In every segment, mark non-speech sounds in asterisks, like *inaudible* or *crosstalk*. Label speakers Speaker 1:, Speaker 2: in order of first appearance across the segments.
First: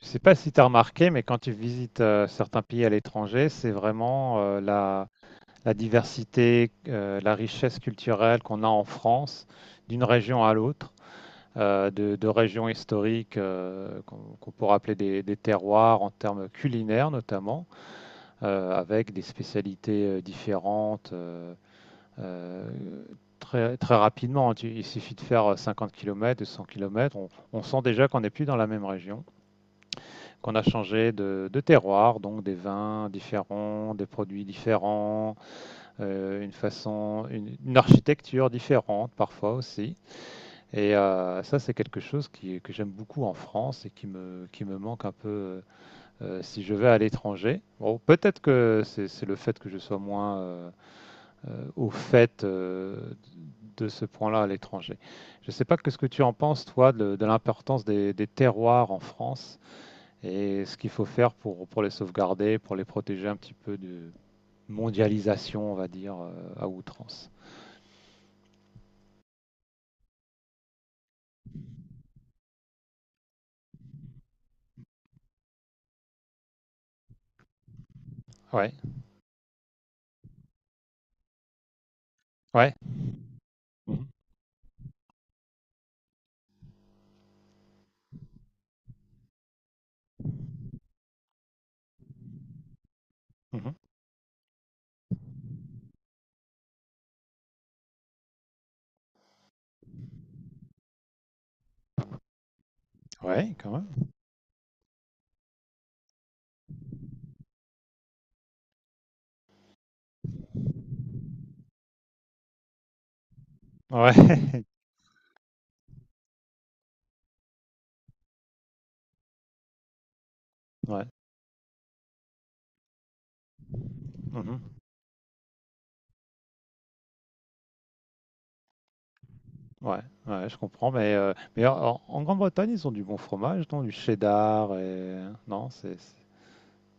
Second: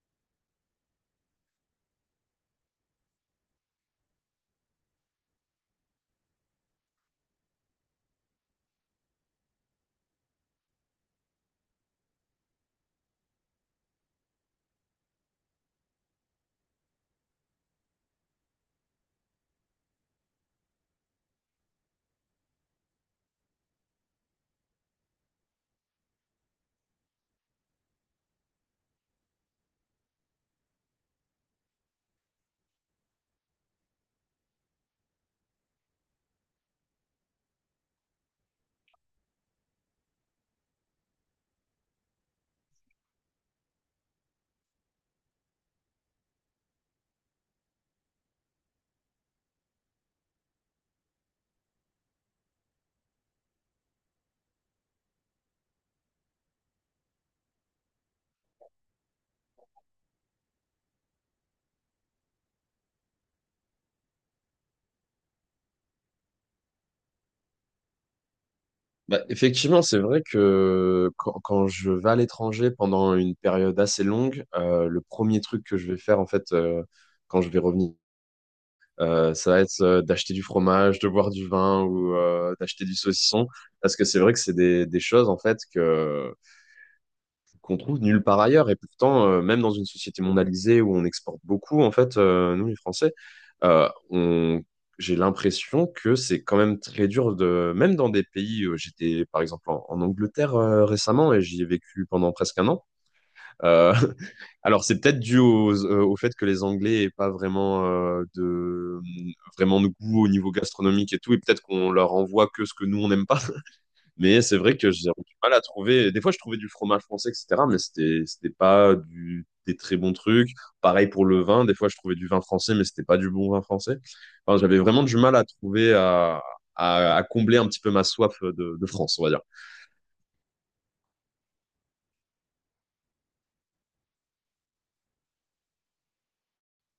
Speaker 1: Je sais pas si tu as remarqué, mais quand tu visites certains pays à l'étranger, c'est vraiment la diversité, la richesse culturelle qu'on a en France, d'une région à l'autre, de régions historiques qu'on pourrait appeler des terroirs en termes culinaires notamment, avec des spécialités différentes. Euh, Très, très rapidement, il suffit de faire 50 km, 100 km, on sent déjà qu'on n'est plus dans la même région, qu'on a changé de terroir, donc des vins différents, des produits différents, une architecture différente parfois aussi. Et ça, c'est quelque chose que j'aime beaucoup en France et qui me manque un peu si je vais à l'étranger. Bon, peut-être que c'est le fait que je sois moins au fait de ce point-là à l'étranger. Je ne sais pas qu'est-ce que tu en penses, toi, de l'importance des terroirs en France et ce qu'il faut faire pour les sauvegarder, pour les protéger un petit peu de mondialisation, on va dire, à outrance.
Speaker 2: Bah, effectivement, c'est vrai que quand je vais à l'étranger pendant une période assez longue, le premier truc que je vais faire en fait quand je vais revenir,
Speaker 1: Ouais,
Speaker 2: ça va être d'acheter du fromage, de boire du vin ou
Speaker 1: ouais.
Speaker 2: d'acheter du saucisson, parce
Speaker 1: Mhm.
Speaker 2: que c'est vrai que c'est des choses en fait que qu'on trouve nulle part ailleurs. Et pourtant, même dans une société mondialisée où on exporte beaucoup, en fait, nous, les Français,
Speaker 1: Mhm.
Speaker 2: on... J'ai l'impression que c'est quand même très dur de, même dans des pays, j'étais par exemple en Angleterre récemment et j'y ai vécu pendant presque un an.
Speaker 1: Ouais, quand même.
Speaker 2: Euh, *laughs* alors c'est peut-être dû au fait que les Anglais aient pas vraiment de vraiment de goût au niveau gastronomique et tout, et peut-être qu'on leur envoie que ce que nous on n'aime pas.
Speaker 1: Ouais,
Speaker 2: Mais c'est vrai
Speaker 1: *laughs*
Speaker 2: que j'ai du mal à trouver. Des fois, je trouvais du fromage français, etc. Mais c'était pas du, des très bons trucs.
Speaker 1: ouais.
Speaker 2: Pareil pour le vin. Des fois, je trouvais du vin français, mais c'était pas du bon vin français. Enfin,
Speaker 1: Mhm.
Speaker 2: j'avais vraiment du mal à trouver, à, à combler un petit peu ma soif de France, on va dire.
Speaker 1: Ouais, ouais, je comprends, mais en Grande-Bretagne, ils ont du bon fromage, non? Du cheddar et... Non, c'est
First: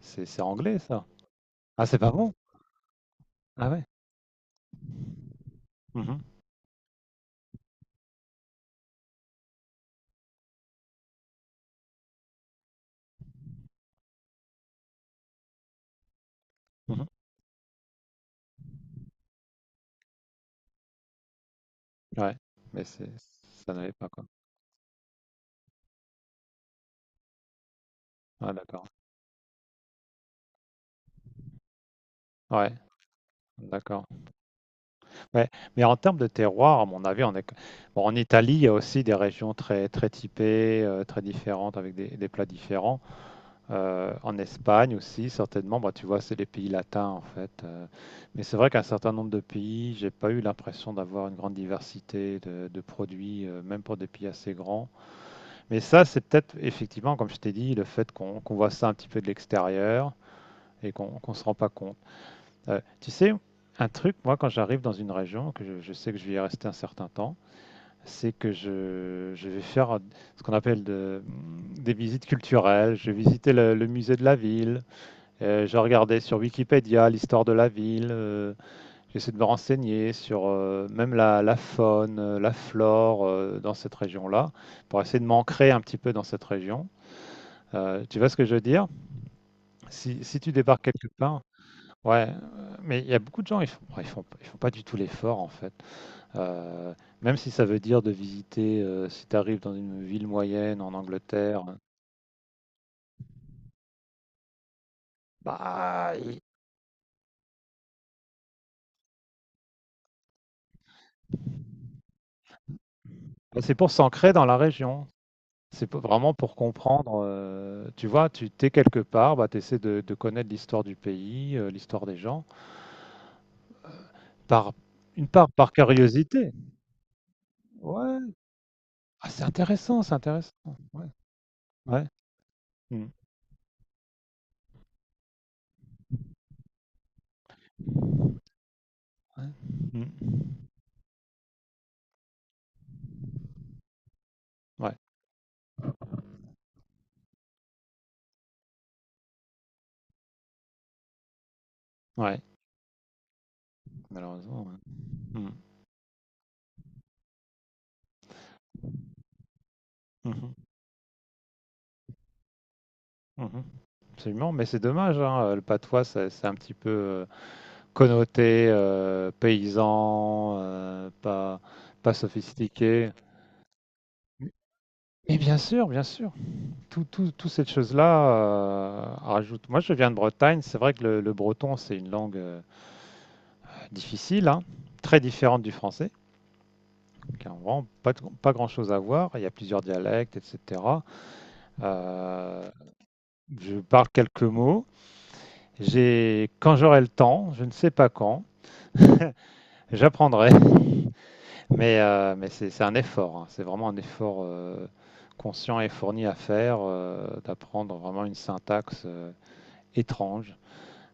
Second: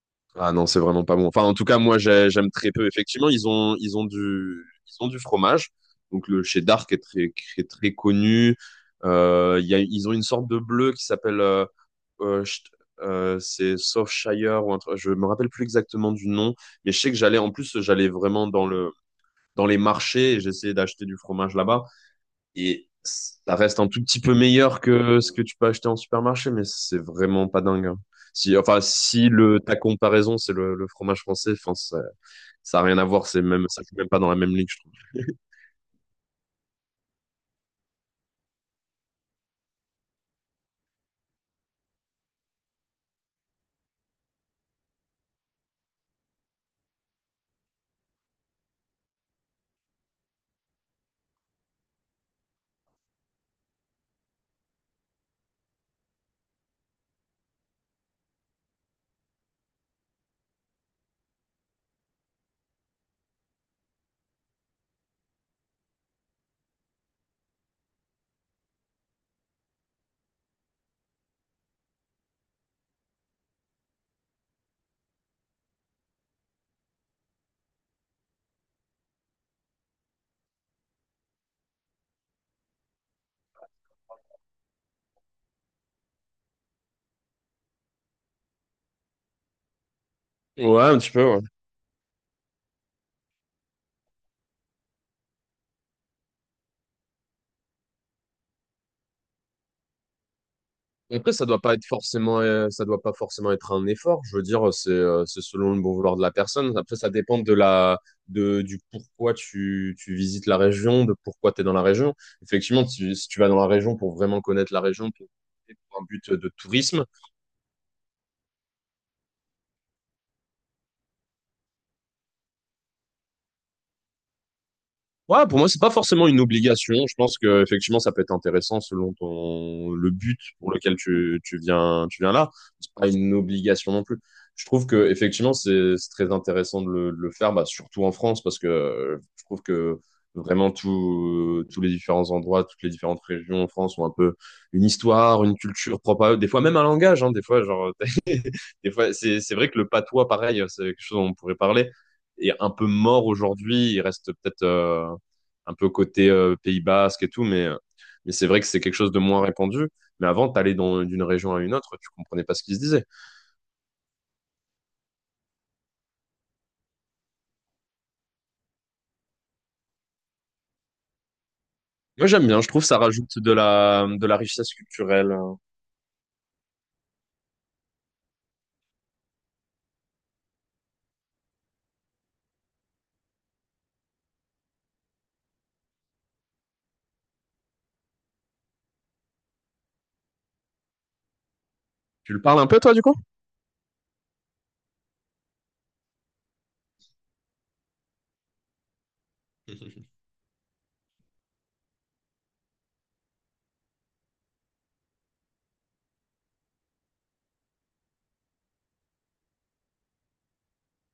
Speaker 1: c'est- c'est
Speaker 2: Ah non,
Speaker 1: anglais,
Speaker 2: c'est vraiment
Speaker 1: ça.
Speaker 2: pas bon. Enfin, en tout cas,
Speaker 1: Ah, c'est
Speaker 2: moi,
Speaker 1: pas bon?
Speaker 2: j'aime très peu. Effectivement,
Speaker 1: Ah ouais.
Speaker 2: ils ont du fromage.
Speaker 1: Mhm.
Speaker 2: Donc, le cheddar qui est très connu. Il y a, ils ont une sorte de bleu qui s'appelle, Sh- c'est Shire ou un truc. Je me rappelle plus exactement du nom, mais je
Speaker 1: Mhm.
Speaker 2: sais que j'allais, en plus, j'allais vraiment dans le, dans les marchés et j'essayais d'acheter du fromage là-bas.
Speaker 1: Ouais, mais
Speaker 2: Et
Speaker 1: c'est
Speaker 2: ça
Speaker 1: ça
Speaker 2: reste un
Speaker 1: n'allait
Speaker 2: tout
Speaker 1: pas,
Speaker 2: petit
Speaker 1: quoi.
Speaker 2: peu meilleur que ce que tu peux acheter en supermarché, mais c'est vraiment pas dingue, hein.
Speaker 1: Ah,
Speaker 2: Si, enfin,
Speaker 1: d'accord.
Speaker 2: si le, ta comparaison, c'est le fromage français, enfin, ça,
Speaker 1: Ouais,
Speaker 2: ça a rien à voir, c'est même, ça fait
Speaker 1: d'accord.
Speaker 2: même pas dans la même ligue, je trouve.
Speaker 1: Ouais, mais en termes de terroir, à mon avis, on est... Bon, en Italie, il y a aussi des régions très, très typées, très différentes, avec des plats différents. En Espagne aussi, certainement, bah, tu vois, c'est les pays latins, en fait. Mais c'est vrai qu'un certain nombre de pays, j'ai pas eu l'impression d'avoir une grande diversité de produits, même pour des pays assez grands. Mais ça, c'est peut-être, effectivement, comme je t'ai dit, le fait qu'on voit ça un petit peu de l'extérieur et qu'on se rend pas compte. Tu sais, un truc, moi, quand j'arrive dans une région, je sais que je vais y rester un certain temps, c'est que je vais faire ce qu'on appelle de- des visites culturelles. Je vais visiter le musée de la ville, je regardais sur Wikipédia l'histoire de la ville, j'essaie de me renseigner sur même la faune, la flore dans cette région-là, pour essayer de m'ancrer un petit peu dans cette région. Tu vois ce que je veux dire? Si, si tu débarques
Speaker 2: Ouais, un
Speaker 1: quelque
Speaker 2: petit peu, ouais.
Speaker 1: part, ouais, mais il y a beaucoup de gens, ils font pas du tout l'effort en fait. Heu, même si ça veut dire de visiter, si tu arrives dans une ville moyenne en
Speaker 2: Après, ça doit
Speaker 1: Angleterre,
Speaker 2: pas être forcément, ça doit pas forcément être un effort. Je veux dire, c'est selon le bon
Speaker 1: bah,
Speaker 2: vouloir de la
Speaker 1: i
Speaker 2: personne. Après, ça dépend de la, de, du pourquoi tu visites la région, de pourquoi tu es dans la région. Effectivement, si tu vas dans
Speaker 1: bah,
Speaker 2: la
Speaker 1: c'est pour
Speaker 2: région pour
Speaker 1: s'ancrer
Speaker 2: vraiment
Speaker 1: dans la
Speaker 2: connaître la
Speaker 1: région.
Speaker 2: région,
Speaker 1: C'est p
Speaker 2: pour un but
Speaker 1: vraiment
Speaker 2: de
Speaker 1: pour
Speaker 2: tourisme.
Speaker 1: comprendre, tu vois? Tu t'es quelque part, bah, tu essaies de connaître l'histoire du pays, l'histoire des gens, par une
Speaker 2: Ouais,
Speaker 1: part
Speaker 2: pour moi,
Speaker 1: par
Speaker 2: c'est pas forcément une
Speaker 1: curiosité.
Speaker 2: obligation. Je pense que effectivement, ça
Speaker 1: Ouais,
Speaker 2: peut être intéressant selon
Speaker 1: ah, c'est
Speaker 2: ton
Speaker 1: intéressant,
Speaker 2: le
Speaker 1: c'est
Speaker 2: but
Speaker 1: intéressant.
Speaker 2: pour lequel
Speaker 1: Ouais,
Speaker 2: tu,
Speaker 1: ouais.
Speaker 2: tu viens là. C'est
Speaker 1: Mmh.
Speaker 2: pas une obligation non plus. Je trouve que effectivement, c'est très intéressant de le faire, bah, surtout en France, parce que je
Speaker 1: Ouais.
Speaker 2: trouve que
Speaker 1: Mmh.
Speaker 2: vraiment tout, tous les différents endroits, toutes les différentes régions en France ont un peu une
Speaker 1: Ouais,
Speaker 2: histoire, une culture propre à eux. Des fois même un langage, hein. Des fois, genre des fois, c'est vrai que le patois, pareil, c'est quelque chose dont on pourrait parler,
Speaker 1: ouais,
Speaker 2: est un peu mort aujourd'hui. Il reste
Speaker 1: malheureusement,
Speaker 2: peut-être
Speaker 1: ouais. Mmh.
Speaker 2: un peu côté Pays Basque et tout, mais c'est vrai que c'est quelque chose de moins répandu. Mais
Speaker 1: Mmh
Speaker 2: avant,
Speaker 1: mh.
Speaker 2: d'une région à une autre, tu comprenais pas ce qui se disait.
Speaker 1: Mmh. Absolument, mais c'est dommage, hein, le patois, c'est un petit peu, connoté, paysan, pas
Speaker 2: Moi, j'aime bien. Je trouve que ça
Speaker 1: sophistiqué.
Speaker 2: rajoute de la richesse culturelle.
Speaker 1: Mais bien sûr, tout toutes ces choses là rajoute, moi je viens de Bretagne, c'est vrai que le breton, c'est une langue, difficile, hein, très différente du français, qui a vraiment pas de pas grand-chose à voir. Il y a plusieurs dialectes et cetera.
Speaker 2: Tu le parles
Speaker 1: Heu,
Speaker 2: un peu, toi, du coup?
Speaker 1: je parle quelques mots. J'ai quand j'aurai le temps, je ne sais pas quand,
Speaker 2: *laughs*
Speaker 1: j'apprendrai, *laughs* mais c'est un effort, hein. C'est vraiment un effort conscient et fourni à faire, d'apprendre vraiment une syntaxe étrange,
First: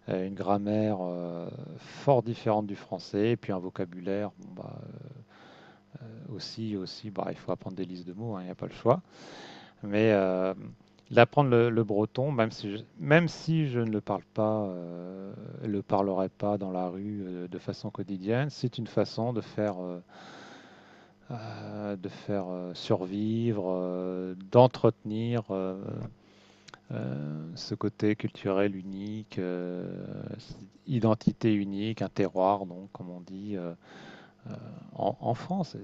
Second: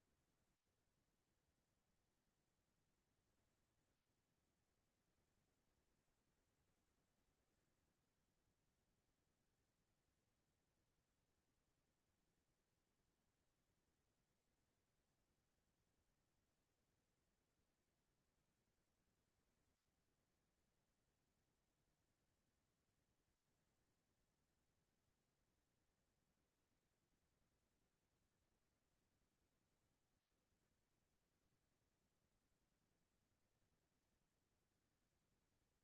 Speaker 1: une grammaire fort différente du français, et puis un vocabulaire. Bon, bah, aussi, bah, il faut apprendre des listes de mots, hein, il n'y a pas le choix. Mais d'apprendre le breton, même si je ne le parle pas, le parlerai pas dans la rue de façon quotidienne, c'est une façon de faire survivre, d'entretenir ce côté culturel unique, cette identité unique, un terroir, donc, comme on dit euh, en France.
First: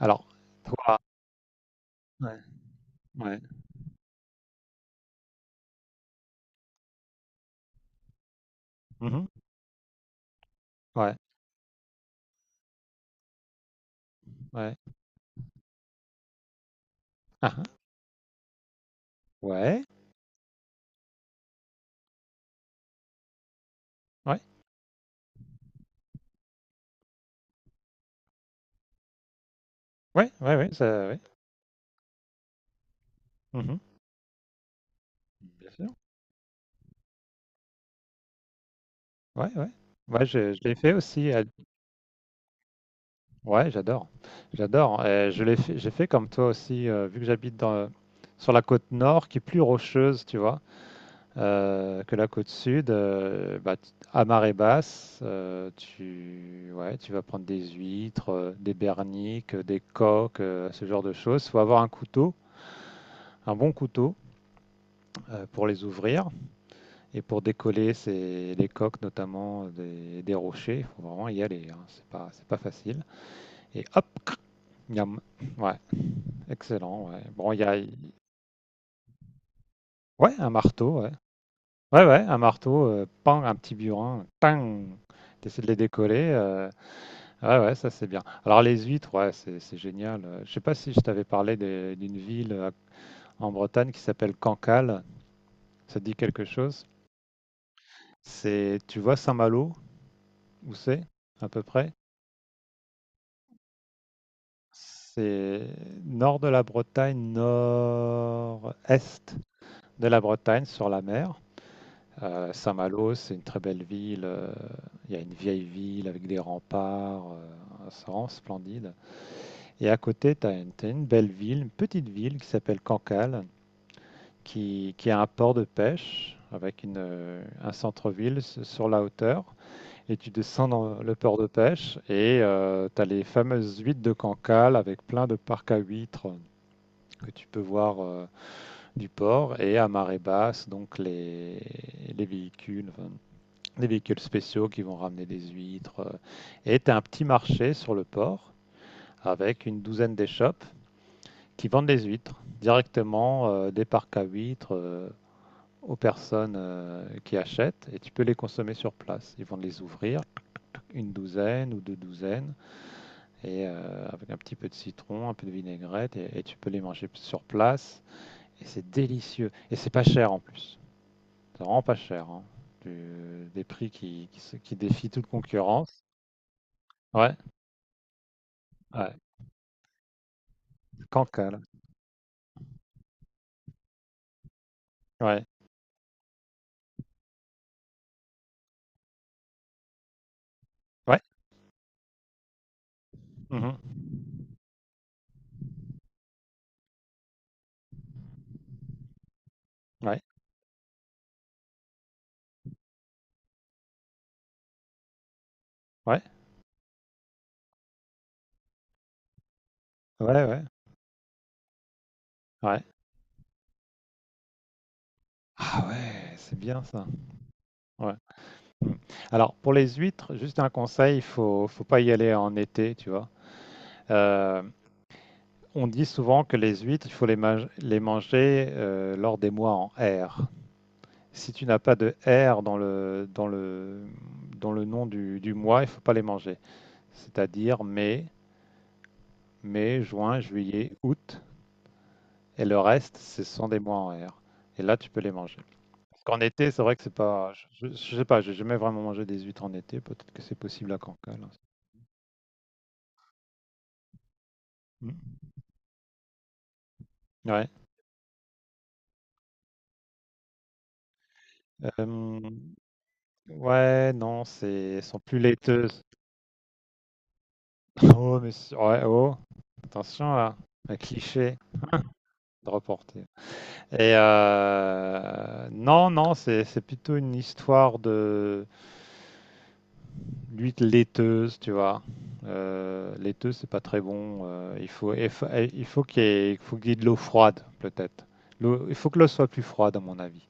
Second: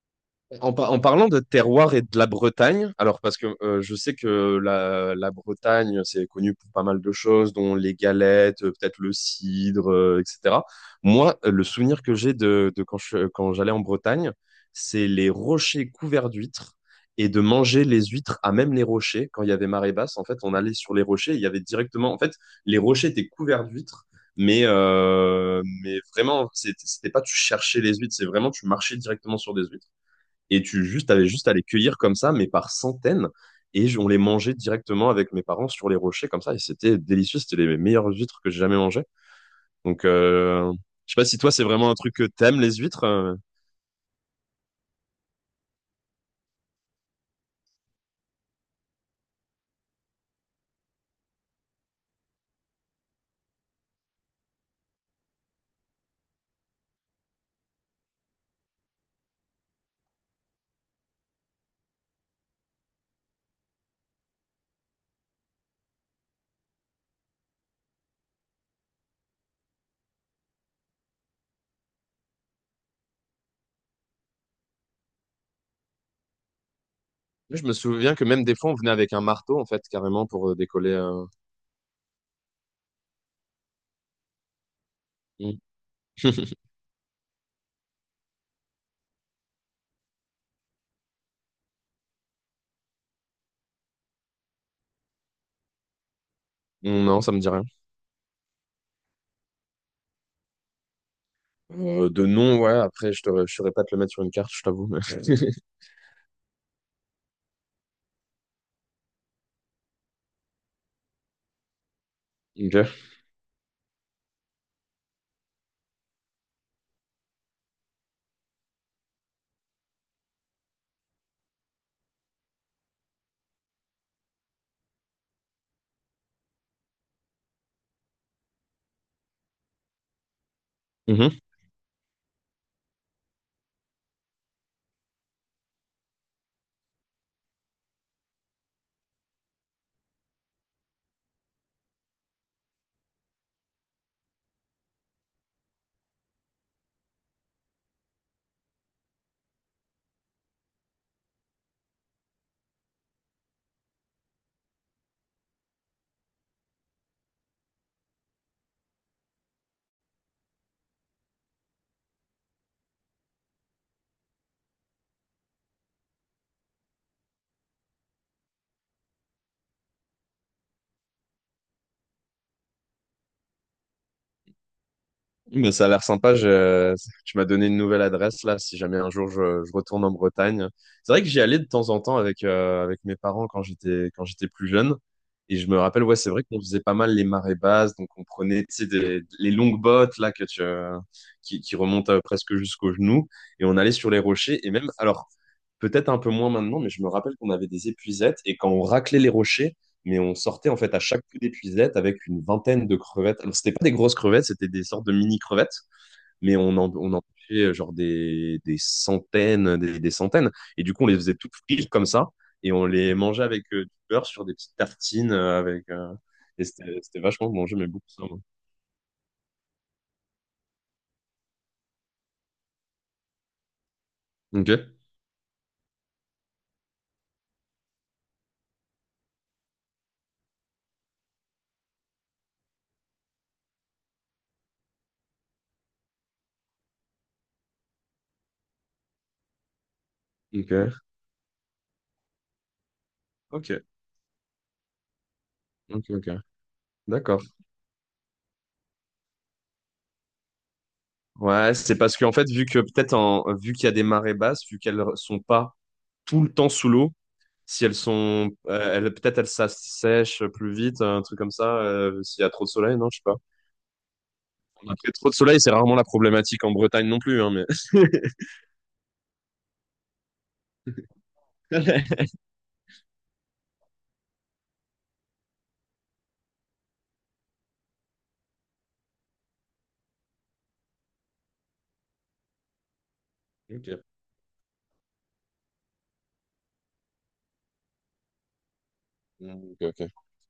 Speaker 1: Alors,
Speaker 2: En,
Speaker 1: toi,
Speaker 2: en parlant de terroir et de la
Speaker 1: ouais,
Speaker 2: Bretagne, alors parce
Speaker 1: ouais,
Speaker 2: que je sais que la, la Bretagne, c'est connu pour pas mal de choses, dont les galettes, peut-être le
Speaker 1: mhm,
Speaker 2: cidre, etc.
Speaker 1: ouais,
Speaker 2: Moi, le souvenir que j'ai de quand quand j'allais en Bretagne,
Speaker 1: ouais,
Speaker 2: c'est les rochers couverts d'huîtres et de
Speaker 1: ah, ah,
Speaker 2: manger les huîtres à même les rochers. Quand il y avait
Speaker 1: ouais,
Speaker 2: marée basse, en fait, on allait sur les rochers, il y avait directement, en fait, les rochers étaient couverts d'huîtres.
Speaker 1: ouais,
Speaker 2: Mais vraiment, c'était pas tu cherchais les huîtres, c'est vraiment tu marchais directement sur des huîtres.
Speaker 1: ouais, ouais,
Speaker 2: Et
Speaker 1: ouais, ça, ouais,
Speaker 2: avais juste à les cueillir comme ça, mais par centaines.
Speaker 1: mhm,
Speaker 2: Et on les mangeait directement avec mes parents
Speaker 1: bien sûr,
Speaker 2: sur les rochers comme ça. Et c'était délicieux. C'était les meilleures huîtres que j'ai jamais mangées.
Speaker 1: ouais, ouais.
Speaker 2: Donc,
Speaker 1: Ouais, je l'ai fait
Speaker 2: je sais pas
Speaker 1: aussi
Speaker 2: si
Speaker 1: à.
Speaker 2: toi, c'est vraiment un truc que t'aimes, les huîtres, euh.
Speaker 1: Ouais, j'adore. J'adore. Je l'ai fait, j'ai fait comme toi aussi, vu que j'habite dans, sur la côte nord, qui est plus rocheuse, tu vois, que la côte sud. Bah, à marée basse, tu, ouais, tu vas prendre des huîtres, des berniques, des coques, ce genre de choses. Faut avoir un couteau, un bon couteau, pour les ouvrir et pour décoller ces, les coques, notamment des rochers. Il faut vraiment y aller, hein. C'est pas facile. Et hop, cric, miam. Ouais. Excellent, ouais. Bon,
Speaker 2: Moi,
Speaker 1: il y
Speaker 2: je me
Speaker 1: a
Speaker 2: souviens que même des fois, on venait avec un marteau, en fait, carrément,
Speaker 1: ouais,
Speaker 2: pour
Speaker 1: un
Speaker 2: décoller,
Speaker 1: marteau, ouais.
Speaker 2: euh.
Speaker 1: Ouais, ouais, un marteau, pan, un petit burin, tang.
Speaker 2: Mm.
Speaker 1: T'essaies de les décoller.
Speaker 2: *laughs*
Speaker 1: Ouais, ouais, ça c'est bien. Alors les huîtres, ouais, c'est génial. Je sais pas si je t'avais parlé d'une ville en Bretagne qui s'appelle Cancale. Ça te dit quelque chose?
Speaker 2: Non, ça me dit rien.
Speaker 1: C'est, tu vois Saint-Malo, où c'est, à peu près?
Speaker 2: De nom, ouais. Après, je ne saurais pas te le mettre sur une carte, je t'avoue, *laughs*
Speaker 1: C'est nord de la Bretagne, nord-est de la Bretagne, sur la mer.
Speaker 2: Ok.
Speaker 1: Saint-Malo, c'est une très belle ville. Il y a une vieille ville avec des remparts. C'est vraiment splendide. Et à côté, tu as une belle ville, une petite ville qui s'appelle Cancale, qui a un port de pêche avec une, un centre-ville sur la hauteur. Et tu descends dans le port
Speaker 2: Mhm.
Speaker 1: de pêche et tu as les fameuses huîtres de Cancale avec plein de parcs à huîtres que tu peux voir du port, et à marée basse, donc les véhicules, enfin, des véhicules spéciaux qui vont ramener des huîtres. Et tu as un petit marché sur le port avec une douzaine d'échoppes qui vendent des huîtres directement des parcs à huîtres aux personnes qui achètent, et tu peux les consommer sur place. Ils vont les ouvrir une douzaine ou deux douzaines et avec un petit peu de citron, un peu de vinaigrette, et tu peux les manger sur place, et c'est délicieux, et c'est pas cher en plus. C'est vraiment pas cher, hein. Des prix qui, qui défient toute
Speaker 2: Mais ça a l'air
Speaker 1: concurrence.
Speaker 2: sympa. Je...
Speaker 1: Ouais.
Speaker 2: Tu m'as donné une nouvelle adresse là, si jamais un
Speaker 1: Ouais.
Speaker 2: jour je retourne en Bretagne. C'est vrai que j'y allais de
Speaker 1: Cancale.
Speaker 2: temps en temps avec, avec mes parents quand j'étais plus jeune.
Speaker 1: Ouais.
Speaker 2: Et je me rappelle, ouais, c'est vrai qu'on faisait pas mal les marées basses, donc on prenait, tu sais, les longues bottes là que tu,
Speaker 1: Ouais.
Speaker 2: qui remontent presque jusqu'aux genoux, et on allait
Speaker 1: Mhm.
Speaker 2: sur les rochers. Et même, alors peut-être un peu moins maintenant, mais je me rappelle qu'on avait des épuisettes et quand on raclait les rochers mais
Speaker 1: Ouais.
Speaker 2: on sortait en fait à chaque coup d'épuisette avec une vingtaine de crevettes. Alors, c'était pas des grosses crevettes, c'était des sortes de mini crevettes,
Speaker 1: Ouais.
Speaker 2: mais on en pêchait genre des centaines, des
Speaker 1: Ouais,
Speaker 2: centaines.
Speaker 1: ouais.
Speaker 2: Et du coup, on les faisait toutes frites comme ça et
Speaker 1: Ouais.
Speaker 2: on les mangeait avec du beurre sur des petites tartines
Speaker 1: Ah
Speaker 2: avec,
Speaker 1: ouais, c'est
Speaker 2: et
Speaker 1: bien
Speaker 2: c'était
Speaker 1: ça.
Speaker 2: c'était vachement bon, j'aimais beaucoup
Speaker 1: Ouais.
Speaker 2: ça, moi.
Speaker 1: Mm. Alors, pour les huîtres, juste un conseil, faut pas y aller en été, tu vois. Euh,
Speaker 2: Ok,
Speaker 1: on dit souvent que les huîtres, il faut les, ma- les manger lors des mois en R. Si tu n'as pas de R dans le, dans le nom du mois, il faut pas les manger. C'est-à-dire mai, juin,
Speaker 2: ok,
Speaker 1: juillet, août, et le reste, ce sont
Speaker 2: ok,
Speaker 1: des mois en R. Et là, tu peux les manger.
Speaker 2: ok, ok.
Speaker 1: Qu'en été, c'est vrai que c'est
Speaker 2: D'accord.
Speaker 1: pas. Je sais pas, j'ai jamais vraiment mangé des huîtres en été. Peut-être que c'est possible à Cancale.
Speaker 2: Ouais, c'est parce qu'en fait, vu que peut-être en, vu qu'il y a des marées basses, vu qu'elles
Speaker 1: Mm.
Speaker 2: sont pas tout le temps sous l'eau,
Speaker 1: Ouais.
Speaker 2: si elles sont, elles, peut-être elles s'assèchent plus vite, un truc comme ça,
Speaker 1: Euh,
Speaker 2: s'il y a trop de soleil, non, je sais pas.
Speaker 1: ouais, non, c'est elles
Speaker 2: Après,
Speaker 1: sont
Speaker 2: trop de
Speaker 1: plus
Speaker 2: soleil, c'est rarement
Speaker 1: laiteuses.
Speaker 2: la problématique en Bretagne non plus, hein, mais.
Speaker 1: *laughs* Oh, mais c'est- ouais, oh. Attention là, un cliché
Speaker 2: *laughs*
Speaker 1: de reporter. Et non, non, c'est plutôt une histoire de l'huile laiteuse, tu vois. Laiteuse, c'est pas très bon. Il faut qu'il y ait, il faut qu'il y ait de l'eau froide, peut-être. Il faut que l'eau soit plus
Speaker 2: Mm. Ok,
Speaker 1: froide, à
Speaker 2: ok,
Speaker 1: mon avis,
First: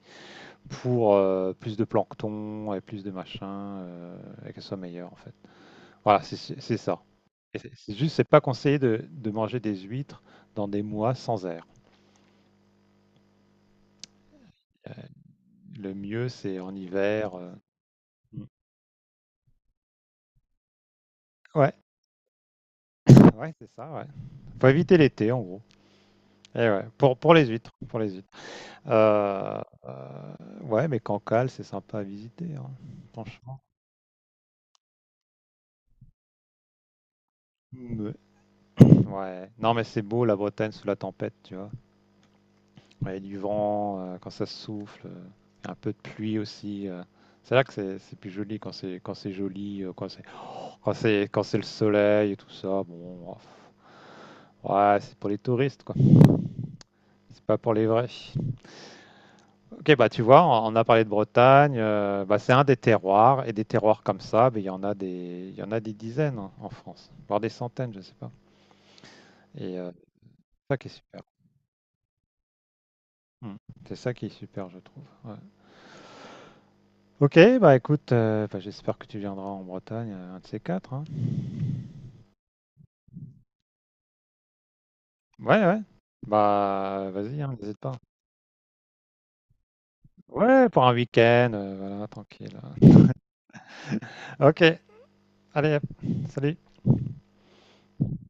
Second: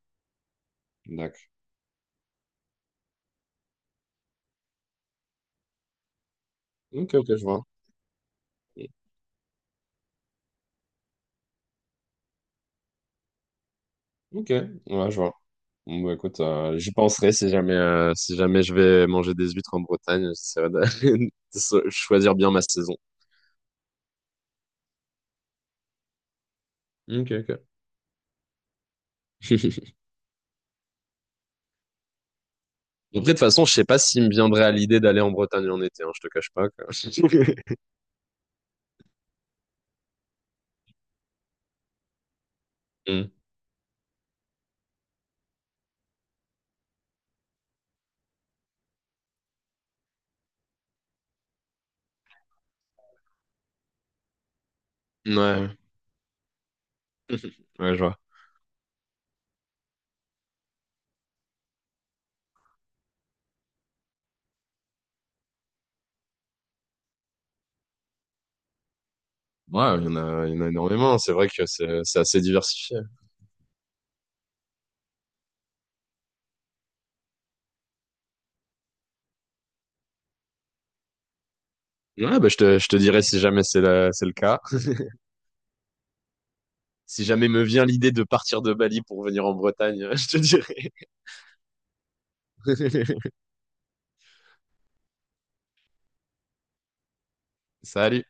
Speaker 1: pour
Speaker 2: d'accord.
Speaker 1: plus de plancton et plus de machin, euh, et qu'elle soit meilleure, en fait. Voilà, c'est ça.
Speaker 2: Ok, ok, je
Speaker 1: Et
Speaker 2: vois.
Speaker 1: C'est juste, c'est pas conseillé de manger des huîtres dans des mois sans air.
Speaker 2: Ok,
Speaker 1: Euh,
Speaker 2: ouais, je vois.
Speaker 1: le
Speaker 2: Bon, bah,
Speaker 1: mieux,
Speaker 2: écoute,
Speaker 1: c'est en
Speaker 2: j'y penserai
Speaker 1: hiver.
Speaker 2: si jamais, si
Speaker 1: Mm.
Speaker 2: jamais je vais manger des huîtres en Bretagne, j'essaierai de, *laughs* de
Speaker 1: Ouais,
Speaker 2: choisir bien ma saison.
Speaker 1: ouais, c'est ça, ouais. Faut éviter l'été, en gros. Et ouais,
Speaker 2: Ok,
Speaker 1: pour les
Speaker 2: ok.
Speaker 1: huîtres, pour les huîtres.
Speaker 2: *laughs*
Speaker 1: Ouais, mais Cancale, c'est sympa à visiter, hein,
Speaker 2: Après, de toute
Speaker 1: franchement.
Speaker 2: façon, je sais pas s'il me viendrait à l'idée d'aller en Bretagne en été, hein, je te cache pas, quoi. *laughs*
Speaker 1: Ouais. Ouais. Non, mais c'est beau la Bretagne sous la tempête, tu vois. Ouais, il y a
Speaker 2: Hmm.
Speaker 1: du vent quand ça souffle, il y a un peu de pluie aussi. C'est là que c'est plus joli, quand c'est joli, quand c'est le soleil et tout ça. Bon, ouais, c'est pour les
Speaker 2: Ouais,
Speaker 1: touristes quoi. C'est pas pour
Speaker 2: *laughs*
Speaker 1: les
Speaker 2: ouais, je
Speaker 1: vrais.
Speaker 2: vois.
Speaker 1: Ok, bah tu vois, on a parlé de Bretagne, bah, c'est un des terroirs, et des terroirs comme ça, mais il y en a des dizaines, hein, en France, voire des centaines, je sais pas. Et
Speaker 2: Ouais, il y en a, il y en
Speaker 1: c'est
Speaker 2: a
Speaker 1: ça qui est
Speaker 2: énormément.
Speaker 1: super.
Speaker 2: C'est vrai que c'est assez diversifié.
Speaker 1: Mm. C'est ça qui est super, je trouve. Ouais. Ok, bah écoute, bah, j'espère que tu viendras en Bretagne, un de ces quatre, hein.
Speaker 2: Ouais, bah, je te dirai si jamais c'est le cas.
Speaker 1: Ouais, ouais. Bah
Speaker 2: Si
Speaker 1: vas-y,
Speaker 2: jamais
Speaker 1: hein,
Speaker 2: me
Speaker 1: n'hésite
Speaker 2: vient
Speaker 1: pas.
Speaker 2: l'idée de partir de Bali pour venir en Bretagne, *laughs* je te
Speaker 1: Ouais, pour
Speaker 2: dirai.
Speaker 1: un week-end, voilà, tranquille, hein.
Speaker 2: *laughs*
Speaker 1: Ok, allez, hop, salut.
Speaker 2: Salut.